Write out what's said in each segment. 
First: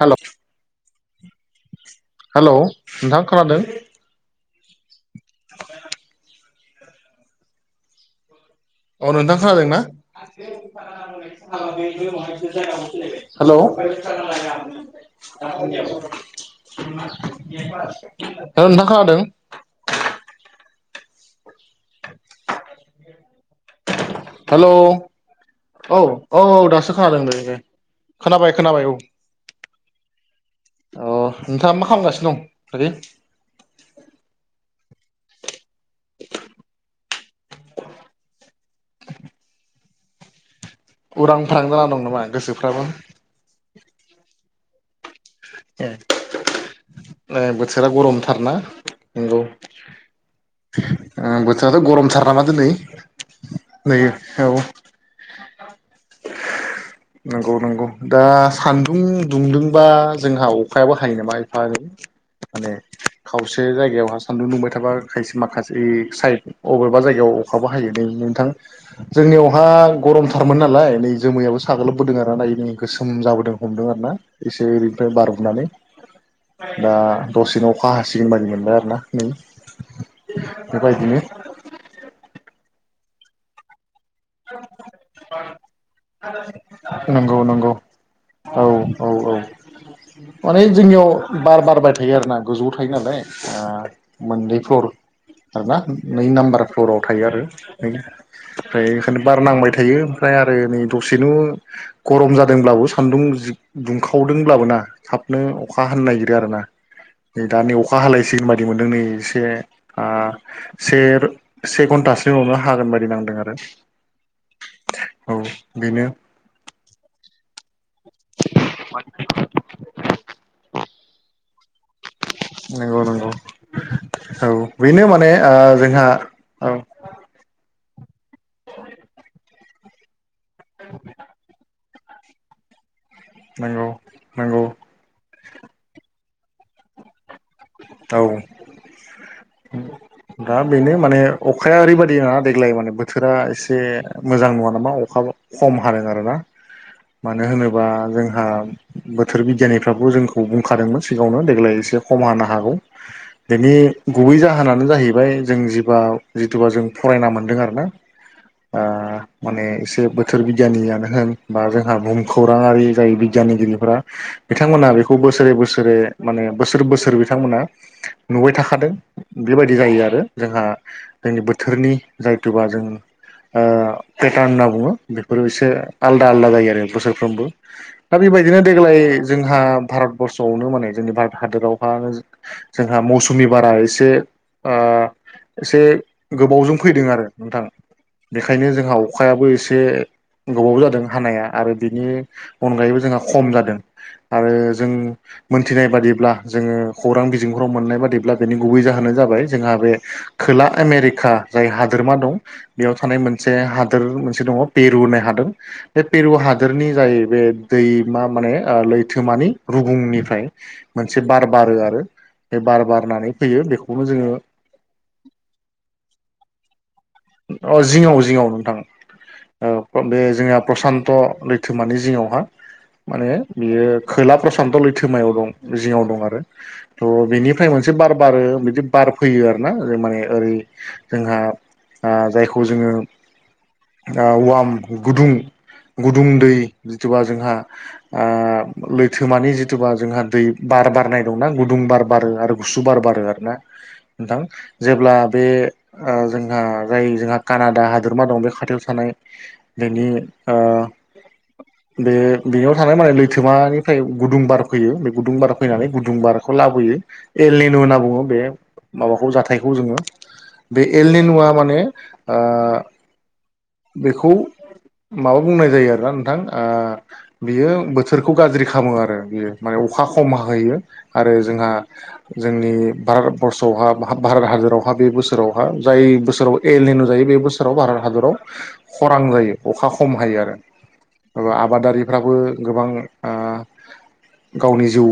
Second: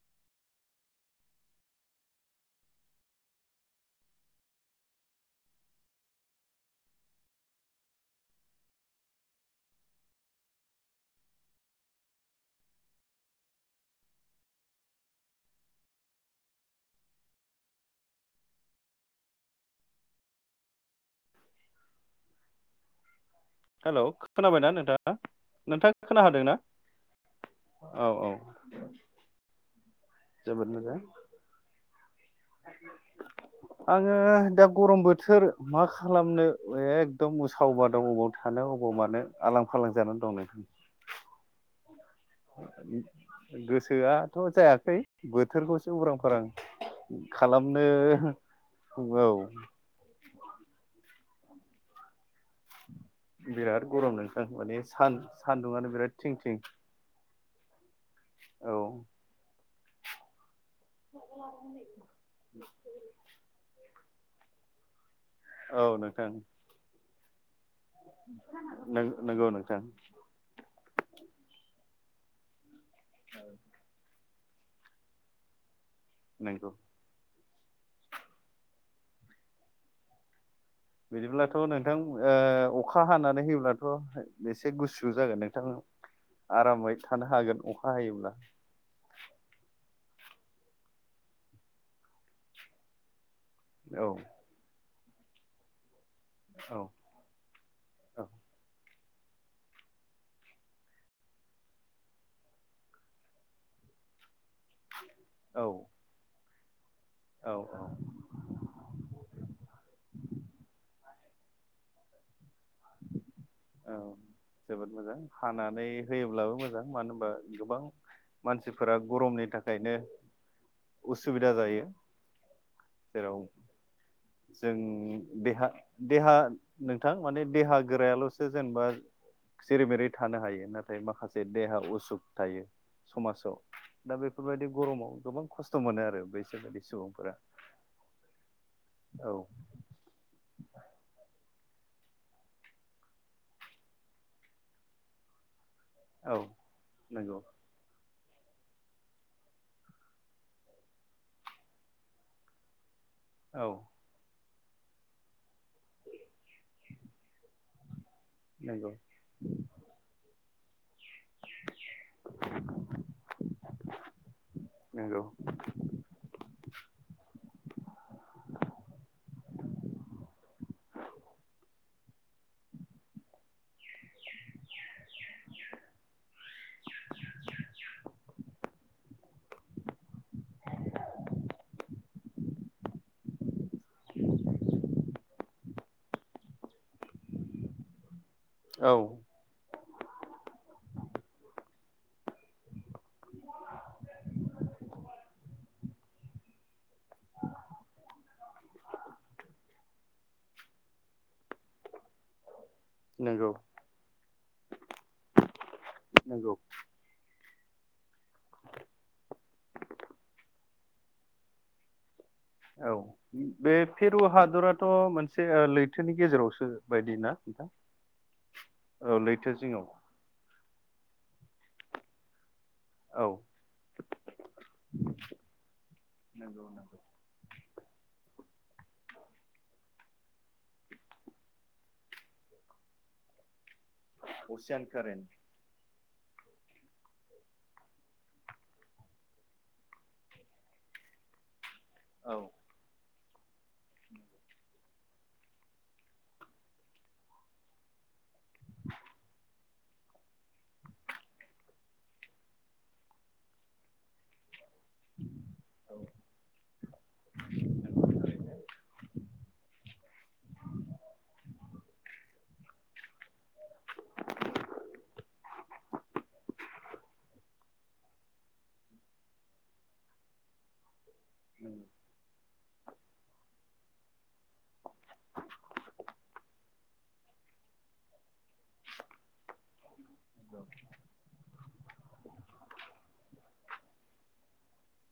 हेल' hello नोंथाङा खोनादों? [inaudible] औ नोंथां खोनादों ना? हेलौ? औ नोंथां खोनादों? [inaudible] हेलौ खोनाबायना हेलौ नोंथाङा? औ नोंथाङा औ खोनाहादोंना औ दासो खोनादों दे दे औ औ खोनाबाय खोनाबाय औ जोबोद मोजां अ नोंथाङा मा खालामगासिनो दं दायो? आङो दा गरम बोथोर मा खालामनो एकदम उसाव बादाव अबाव थानो अबाव मानो आलां फालां जानानै दं नोंथां। उरां फारां जाना दं नामा? गोसोफ्राबो गोसोआथ' जायाखै ए बोथोरखौसो उरां फारां खालामनो बोथोरा गरमथारना औ नंगौ बोथोराथ' गरमथार नामा दिनै बिराद नै गरम नोंथां औ माने सान सान्दुङानो बिराद थिं थिं। नंगौ नंगौ दा औ सान्दुं दुंदोंबा जोंहा अखायाबो हायो नामा एफा एनै माने खावसे जायगायावहा सान्दुं दुंबाय थाबा खायसे माखासे औ नोंथां साइड अबावबा जायगायाव अखाबो हायो नोंथां नंगौ जोंनियावहा नोंथां गरमथारमोन नाल लाय नै जोमैयाबो साग्लोबबोदों आरो ना नै गोसोम जाबोदों हमदों आरो ना। एसे ओरैनिफ्राय बार बुनानै नंगौ दा दसेनो अखा हासिगोन बादि मोनदों आरो ना नै बेबाय बिदिब्लाथ' नोंथां ओ अखा हानानै होयोब्लाथ' एसे गुसुु जागोन नोंथां आरामै थानो नंगौ हागोन नंगौ अखा हायोब्ला। औ औ औ माने जोंनियाव बार बारबाय थायो आरोना गोजौआव थायो नालाय। ओ औ मोननै फ्लर आरोना नै नाम्बार औ फ्लराव थायो आरो नै औ ओमफ्राय बेखायनो बार नांबाय थायो ओमफ्राय आरो नै दसेनो गरम जादोंब्लाबो सान्दुं दुंखावदोंब्लाबो ना थाबनो औ अखा हानो नागिरो आरोना नै औ दा नै औ अखा हालायसिगोन बाय दि मोनदों नै एसे आ से से घन्टासो अब्ला हागोन बादि नांदों आरो। औ जोबोद मोजां औ हानानै बेनो होयोब्लाबो मोजां मानो होनबा गोबां मानसिफोरा गरमनि थाखायनो उसुबिदा जायो। नंगौ नंगौ जेराव औ जों बेनो माने देहा ओ जोंहा देहा औ नों थां माने देहा गोरायाल'सो जेनेबा जेरै मेरै थानो हायो नाथाय माखासे देहा उसुख थायो समाजाव नंगौ दा नंगौ बेफोरबायदि गरमाव गोबां खस्थ' मोनो आरो बैसोर बादि सुबुंफोरा औ औ दा बेनो माने अखाया ओरैबायदि ना देग्लाय माने बोथोरा एसे मोजां नङा नामा अखाब खम हादों आरोना औ नंगौ मानो होनोबा जोंहा बोथोर बिगियाननिफ्राबो जोंखौ बुंखादोंमोन सिगाङनो देग्लाय एसे खम हानो हागौ औ बेनि गुबै जाहोनानो जाहैबाय जों जिबा जिथुुबा जों फरायना मोनदों आरोना आ नंगौ माने एसे बोथोर बिगियानियानो होन बा जोंहा बुहुम खौरांआरि जाय बिगियानगिरिफोरा बिथांमोनहा बेखौ नंगौ बोसोरे बोसोरे माने बोसोर बिथांमोना नुबाय थाखादों बेबायदि जायो आरो जोंहा बेनि बोथोरनि जायथुबा जों ओ पेटार्न होनना बुङो बेफोरो एसे आलदा आलदा जायो आरो बोसोरफ्रोमबो दा बेबायदिनो देग्लाय जोंहा भारतबर्सआवनो माने जोंनि भारत हादरावहा जोंहा मौसुमि बारा एसे ओ एसे गोबावजों फैदों आरो नोंथां बेखायनो औ जोंहा अखायाबो एसे गोबावबो जादों हानाया आरो बेनि अनगायैबो जोंहा खम जादों आरो जों मोनथिनाय बादिब्ला जोङो खौरां बि जिंहराव मोननाय बादिब्ला बेनि गुबै जाहोनानो जाबाय जोंहा बे खोला आमेरिका जाय हादोरमा दं बेयाव थानाय मोनसे नंगौ हादोर मोनसे दङ पेरु होननाय हादोर बे पेरु नंगौ हादोरनि जाय बे दैमा ओ माने लैथोमानि रुुबुंनिफ्राय मोनसे बार बारो आरो बे बार औ बारनानै फैयो बे बेखौनो फेरु जोङो हादराथ' मोनसे लैथोनि गेजेरावसो बायदि आरो ना नोंथां अ जिङआव जिङआव नोंथां औ लैथो जिङाव ओ बे जोंना प्रसान्त त' लैथोमानि जिङावहा औ माने बियो खोला प्रसान्त लैथोमायाव दं जिङाव दं आरो थ' बेनि फ्राय मोनसे बार बारो बिदि बार फैयो आरो ना जों माने ओरै जोंहा आ जायखौ जोङो आ वाम गुदुं गुदुं दै जिथबा जोंहा आ लैथोमानि जिथुबा जोंहा दै बार बारनाय दंना गुदुं बार बारो औ आरो गुसु बार बारो आरोना नोंथां जेब्ला बे ओ जों आ जाय जोंहा कानाडा हादोरमा दं बे खाथियाव थानाय बेनि ओ [unintelligible] बे बेयाव थानाय माने लैथोमानिफ्राय गुदुं बार फैयो बे गुदुं बार फैनानै गुदुंबारखौ लाबोयो एलेनु होनना बुङो बे माबाखौ जाथायखौ जोङो बे एलेनुआ माने आ बेखौ माबा बुंनाय जायो आरोना नोंथां आ बियो बोथोरखौ गाज्रि खालामो आरो बियो माने अखा खम हाहोयो आरो जोंहा जोंनि भारतबर्सआवहा भारत हादरावहा बे बोसोरावहा जाय बोसोराव एलेनु जायो बे बोसोराव भारत हादराव खरां जायो अखा खम हायो आरो माबा आबादारिफ्राबो गोबां आ गावनि जिउ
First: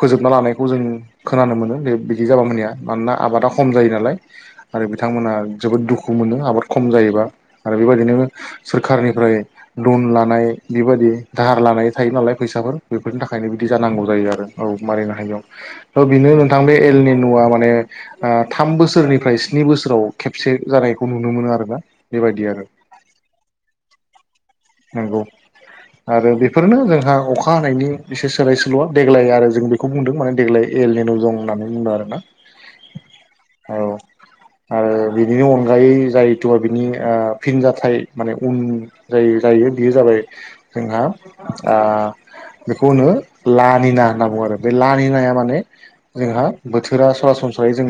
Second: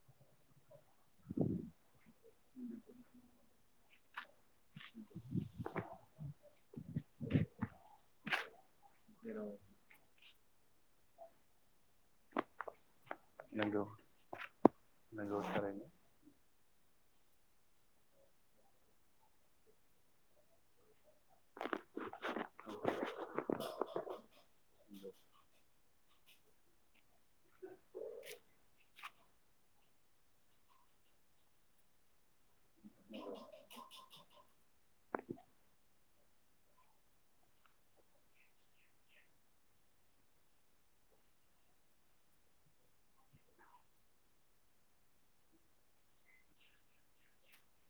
फोजोबना लानाय खौ जों खोनानो मोनो बे बिदि जाबा मानिया मानोना आबादा खम जायोना नालाय आरो बिथांमोना जोबोद दुखु मोनो आबाद खम जायोबा आरो बेबादिनो सोरखारनिफ्राय लन लानाय बेबादि दाहार थायोनालाय फैसाफोर बेफोरनि थाखायनो बिदि नंगौ जानांगौ जायो आरो औ मारिनो नंगौ थारैनो हायियाव बेनो नोंथां बे एलनि न'आ माने आ थाम बोसोरनिफ्राय स्नि बोसोराव खेबसे जानायखौ नुनो मोनो आरो ना बेबायदि आरो [unintelligible] नंगौ आरो बेफोरनो जोंहा अखा हानायनि एसे सोलाय सोल'आ देग्लाय आरो जों बे खौ बुंदों माने देग्लाय एल एन अ दं होननानै बुंदों आरोना औ आरो बिनिनि अनगायै जायथु बिनि ओ फिनजाथाइ माने उन जा जायो बेयो जाबाय जोंहा आ बेखौनो लानिना होनना बुङो आरो बे लानि माने जोंहा बोथोरा सरासनस्रायै जों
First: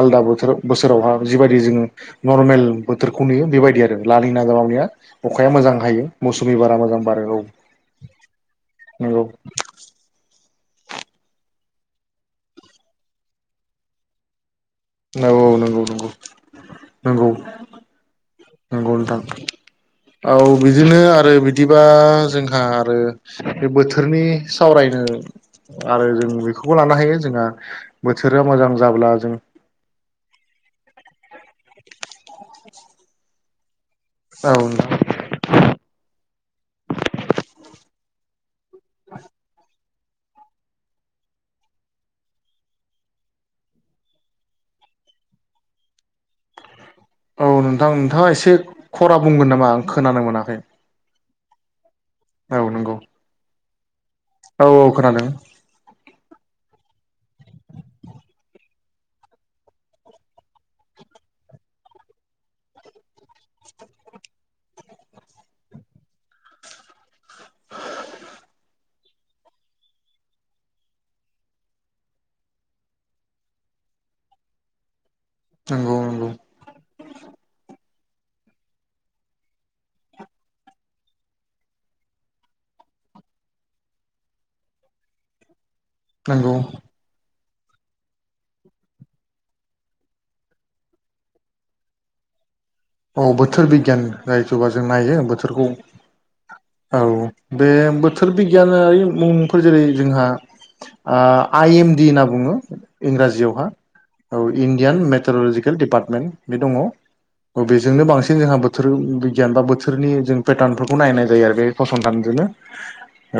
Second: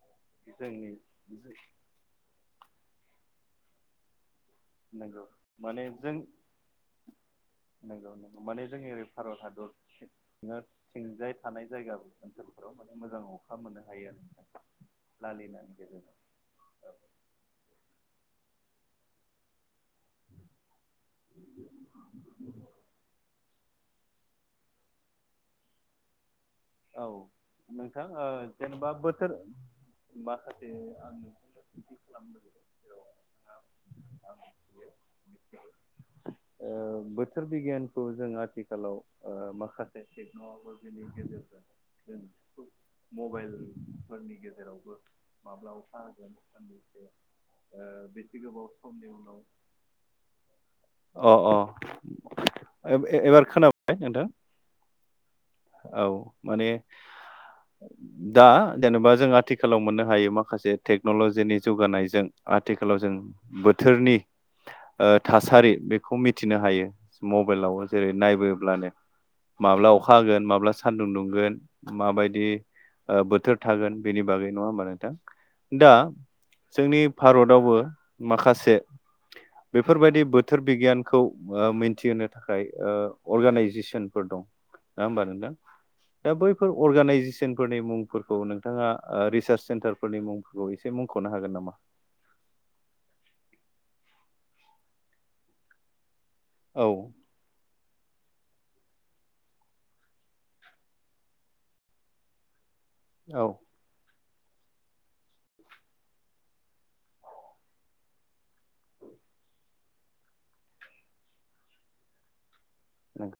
आलादा बोथोर जोंनि बोसोरावहा जिबायदि जोङो नरमेल बोथोरखौ नुयो बेबायदि आरो लालिना लाव आ नंगौ मोजां माने खा जों मौसुमि बारा मोजां बारो औ नंगौ नंगौ माने जोंनि ओरै नंगौ भारत हादर थिंजाय थानाय जायगाबो ओनसोलफोराव माने मोजां अखा मोननो हायो आरो ना। औ औ नंगौ नंगौ नंगौ। नंगौ नोंथां औ बिदिनो आरो बिदिबा जोंहा आरो बे बोथोरनि सावरायनो आरो जों बेबो लानो औ हायो जोंहा नोंथां ओ बोथोरा मोजां जेनेबा जाब्ला बोथोर जों माखासे आं नोंखौनो [unintelligible] औ नोंथां ओ बोथोर बिगियानखौ जों आथिखालाव ओ माखासे जायखि बेनि गेजेर जों मबाइलफोरनि गेजेरावबो माब्ला अखा होगोन लोगोसे औ नोंथां नोंथाङा एसे खरा बुंगोन नामा आं खोनानो मोनाखै। अ औ नंगौ अ एबार खोनाबायाय नोंथां? औ औ खोनादों औ माने दा जेनेबा जों आथिखालाव मोननो हायो माखासे टेक्न'लजिनि जौगानायजों आथिखालाव जों बोथोरनि ओ थासारि बेखौ मिथिनो हायो मबाइलाव जेरै नायबोब्लानो माब्ला अखा होगोन माब्ला सानदुं दुं गोन माबायदि ओ बोथोर थागोन बेनि बागै नङा होमबा नोंथां दा नंगौ नंगौ जोंनि भारतावबो माखासे बेफोरबायदि बोथोर बिगियानखौ ओ मिथिहोनो थाखाय ओ अर्गानइजेसनफोर दं नङा होमबा नोंथां दा नंगौ बैफोर अर्गानइजेसन फोरनि मुंफोरखौ नोंथाङा रिसार्च सेन्टारफोरनि मुंफोरखौ एसे मुंख'नो हागोन नामा? औ बोथोर बिगियान जायथबा जों नायो बोथोरखौ औ बे बोथोर बिगियानारि मुंफोर जेरै जोंहा आ आइ एमडि होनना बुङो औ इंराजियावहा औ इण्डियान मेटारलजिकेल दिडिपार्टमेन्ट बे दङ अ बेजोंनो बांसिन जोंहा बोथोर बिगियान बा बोथोरनि जों पेटार्नफोरखौ नायनाय जायो आरो बे फसंथानजोंनो।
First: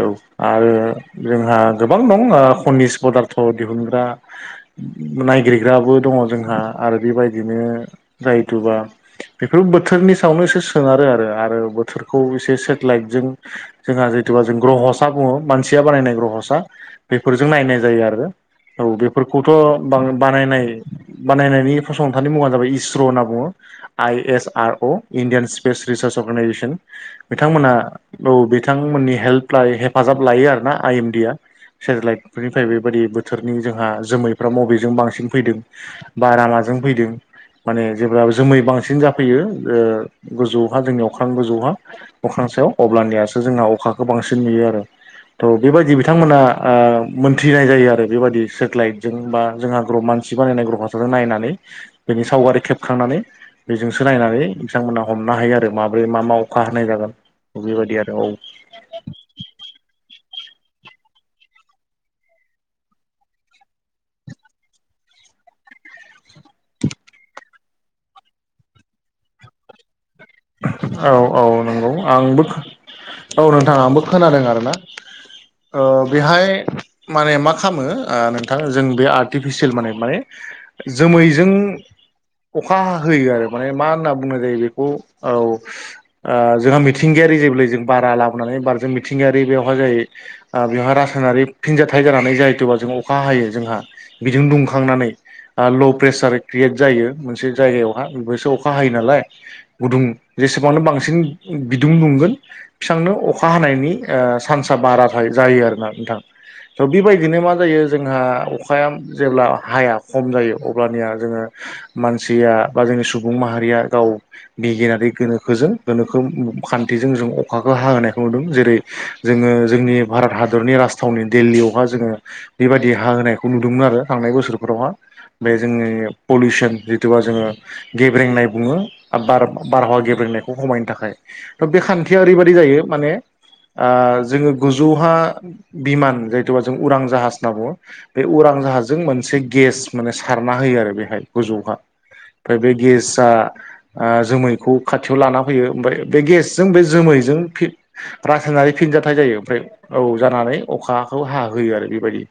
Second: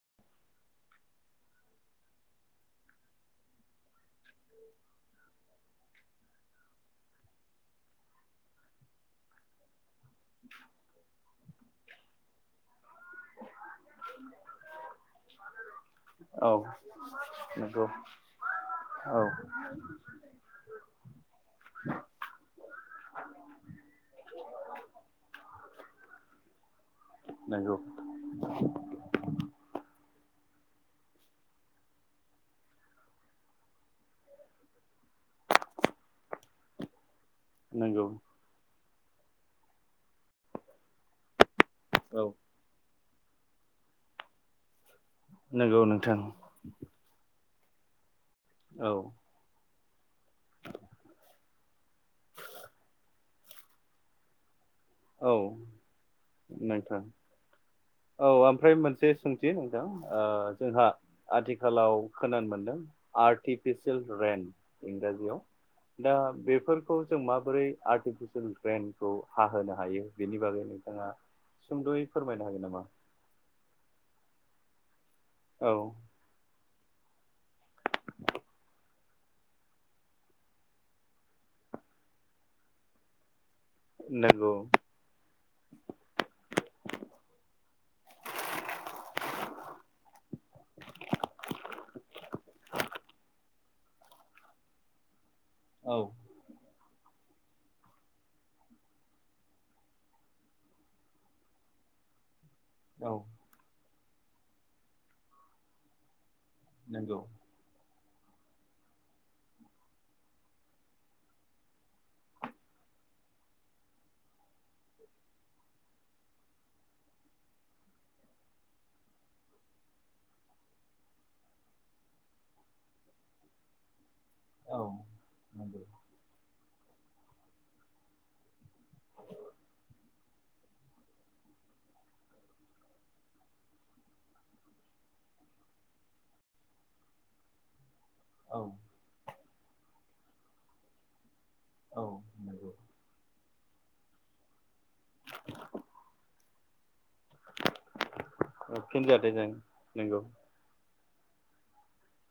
औ आरो जोंहा गोबां दं ओ खनिस पदार्थ' दिहुनग्रा नायगिरग्राबो दङ जोंहा आरो बेबायदिनो जाहथुबा बेफोरो बोथोरनि सायावनो एसे सोनारो आरो आरो बोथोरखौ एसे सेटेलाइटजों जोंहा जिथुुबा जों ग्रहसा बुङो मानसिया बानायनाय औ ग्रहसा बेफोरजों नायनाय नंगौ जायो आरो। औ बेफोरखौथ' बा- बानायनाय बानायनायनि फसंथाननि मुङानो जाबाय इस्र' होनना बुङो। I S R O Indian space research organisation बिथांमोना नंगौ औ बिथांमोननि हेल्प हेफाजाब लायो आरो ना आइ एमडि आ सेटेलाइट फोरनिफ्राय बेबायदि बोथोरनि जोंहा जोमैफ्रा बबेजों बांसिन फैदों बार माजों फैदों माने नंगौ जेब्ला जोमै बांसिन जाफैयो ओ गोजौहा अख्रां गोजौहा औ अख्रां सायाव अब्लानियासो जोंना अखाखौ बांसिन नुयो आरो थ' नंगौ बेबायदि नोंथां बिथांमोना आ मोनथिनाय जायो आरो बेबायाददि औ सेटेलाइटजों बा जों ग्रह' मानसि सि बानायनाय ग्रह फासारजों नायनानै बेनि सावगारि खेबखांनानै बेजोंसो नायनानै बिथांमोना औ हमनो हायो आरो माब्रै मा मा अखा हाय नोंथां जागोन बेबायदि आरो। औ ओमफ्राय मोनसे सोंथि नथां जोंहा आथिखालाव खोनानो मोनदों आर्टिफिसियेल रेन इंराजियाव दा बेफोरखौ जों आर्टिफिसियेल रेनखौ हाहोनो हायो बेनि बागै नोंथाङा औ औ नंगौ सुंद'यै आंबो फोरमायनो हागोन नामा? औ नोंथां‌ आंबो खोनादों आरो ना औ ओ बेहाय माने मा खालामो आ नोंथां जों बे आर्टिफिसियेल माने माने जोमैजों अखा हाहोयो आरो। माने मा होनना बुंनाय नंगौ जायो बेखौ औ ओ जोंहा मिथिंगायारि जेब्लाय जों बारा लाबोनानै बार जों मिथिंगायारि बेयावहाय जायो आ बेवहाय रासायनारि फिनजथायाइ जानानै जाहथ'बा जों अखा हायो जोंहा बिदुं दुंखांनानै आं ल' औ प्रेसार क्रियेट जायो मोनसे जायगायावहाय बेसो अखा हायो नालाय। गुदुं जेसेबांनो बांसिन बिदुं दुंगोन एसेबांनो औ अखा हानायनि ओ सान्सा बारा जायो जायो आरोना नोंथां स' नंगौ बेबायदिनो मा जायो जेब्ला अखाया हाया खम जायो अब्लानिया जोङो मानसिया बा सुबुं माहारिया गाव बिगियारि गोनोखोजों गोनोखो खान्थिजों जों अखाखौ होनोनायखौ नुदों। जेरै, जोङो जोंनि भारत हादरनि राजथावनि दिल्लीयावहााय जोङो बेबायदि हा होनायखौ नुदोंमोन आरो थांनाय बोस औ फोरावहा बे जोंनि नंगौ पलिउसन जिथुुबा जोङो गेब्रेंनाय बुङो। बार बारहावा गेब्रेंनायखौ खमायनो थाखाय थ' बे खान्थिया ओरैबायदि जायो माने आ जोङो गोजौहा बिमान जायथ'बा जों उरां जाहाज होनना बुङो। बे उरां औ जाहाजों मोनसे गेस माने सारना होयो आरो बेहाय गोजौहा। औ ओमफ्राय नंगौ बे गेसआ आ जोमैखौ खाथियाव लाना फैयो ओमफ्राय बे गेसजों बे जोमैजों फि रासायनारि फिनजाथाइ फिनजाथों जायो ओमफ्राय औ नंगौ जानानै अखाखौ हाहोयो आरो बेबायदि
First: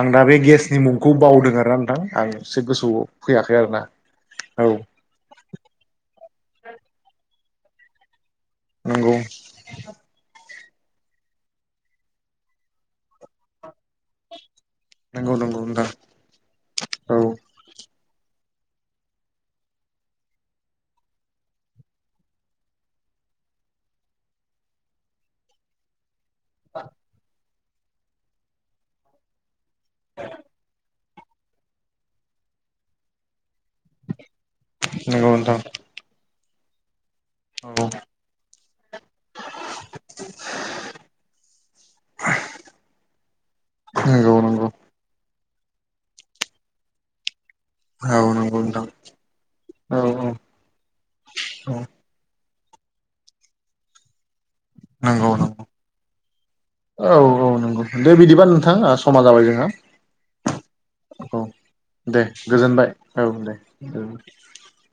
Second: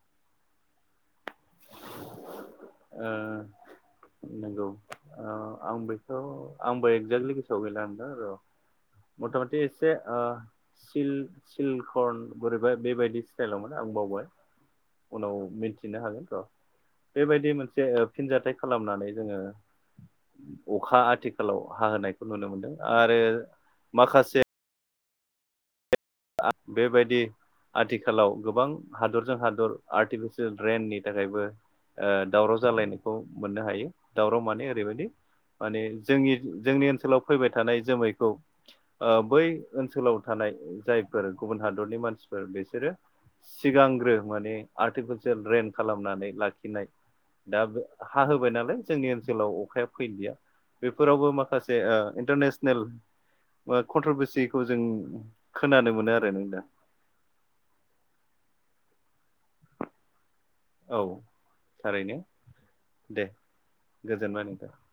आं दा बे गेस नि मुंखौ बावदों आरो ना नोंथां आं एसे गोसोआव फैयाखै आरोना औ अ आं बेखौ आंबो एक्जेक्लि गोसोआव गैला नोंथां र' नंगौ मथा मथि एसे ओ सिल सिलकर्न बोरैबा बेबायदि स्टाइलावमोन आं बावबाय उनाव नंगौ नंगौ नोंथां मिथिनो हागोन र' औ बेबायदि मोनसे ओ फिनजाथाय खालामनानै जोङो अखा आथिखालाव हाहोनायखौ नुनो मोनदों आरो माखासे आ बेबायदि आथिखालाव गोबां हादरजों हादर आर्टिफिसियेल रेननि थाखायबो ओ दावराव जालायनायखौ मोननो हायो दावराव माने ओरैबायदि नंगौ नोंथां माने जोंनि जोंनि ओनसोलाव फैबाय औ थानाय जोमैखौ ओ बै ओनसोलाव थानाय जायफोर गुबुन हादरनि मानसिफोर बिसोरो सिगांग्रो नंगौ माने नंगौ आर्टिफिसियेल रेन खालामनानै लाखिनाय दा बे औ हाहोबाय नंगौ नालाय नोंथां जोंनि ओनसोलाव अखाया औ औ फैलिया बेफोरावबो औ माखासे ओ इन्टारनेसनेल बा कन्ट्रोवर्सीखौ जों नंगौ नंगौ खोनानो मोनो आरो नों [unintelligible] औ औ नंगौ दे बिदिबा नोंथां ओ समा जाबाय जोंहा औ थारैनो दे गोजोनबाय औ दे गोजोनबाय नोंथां [unintelligible]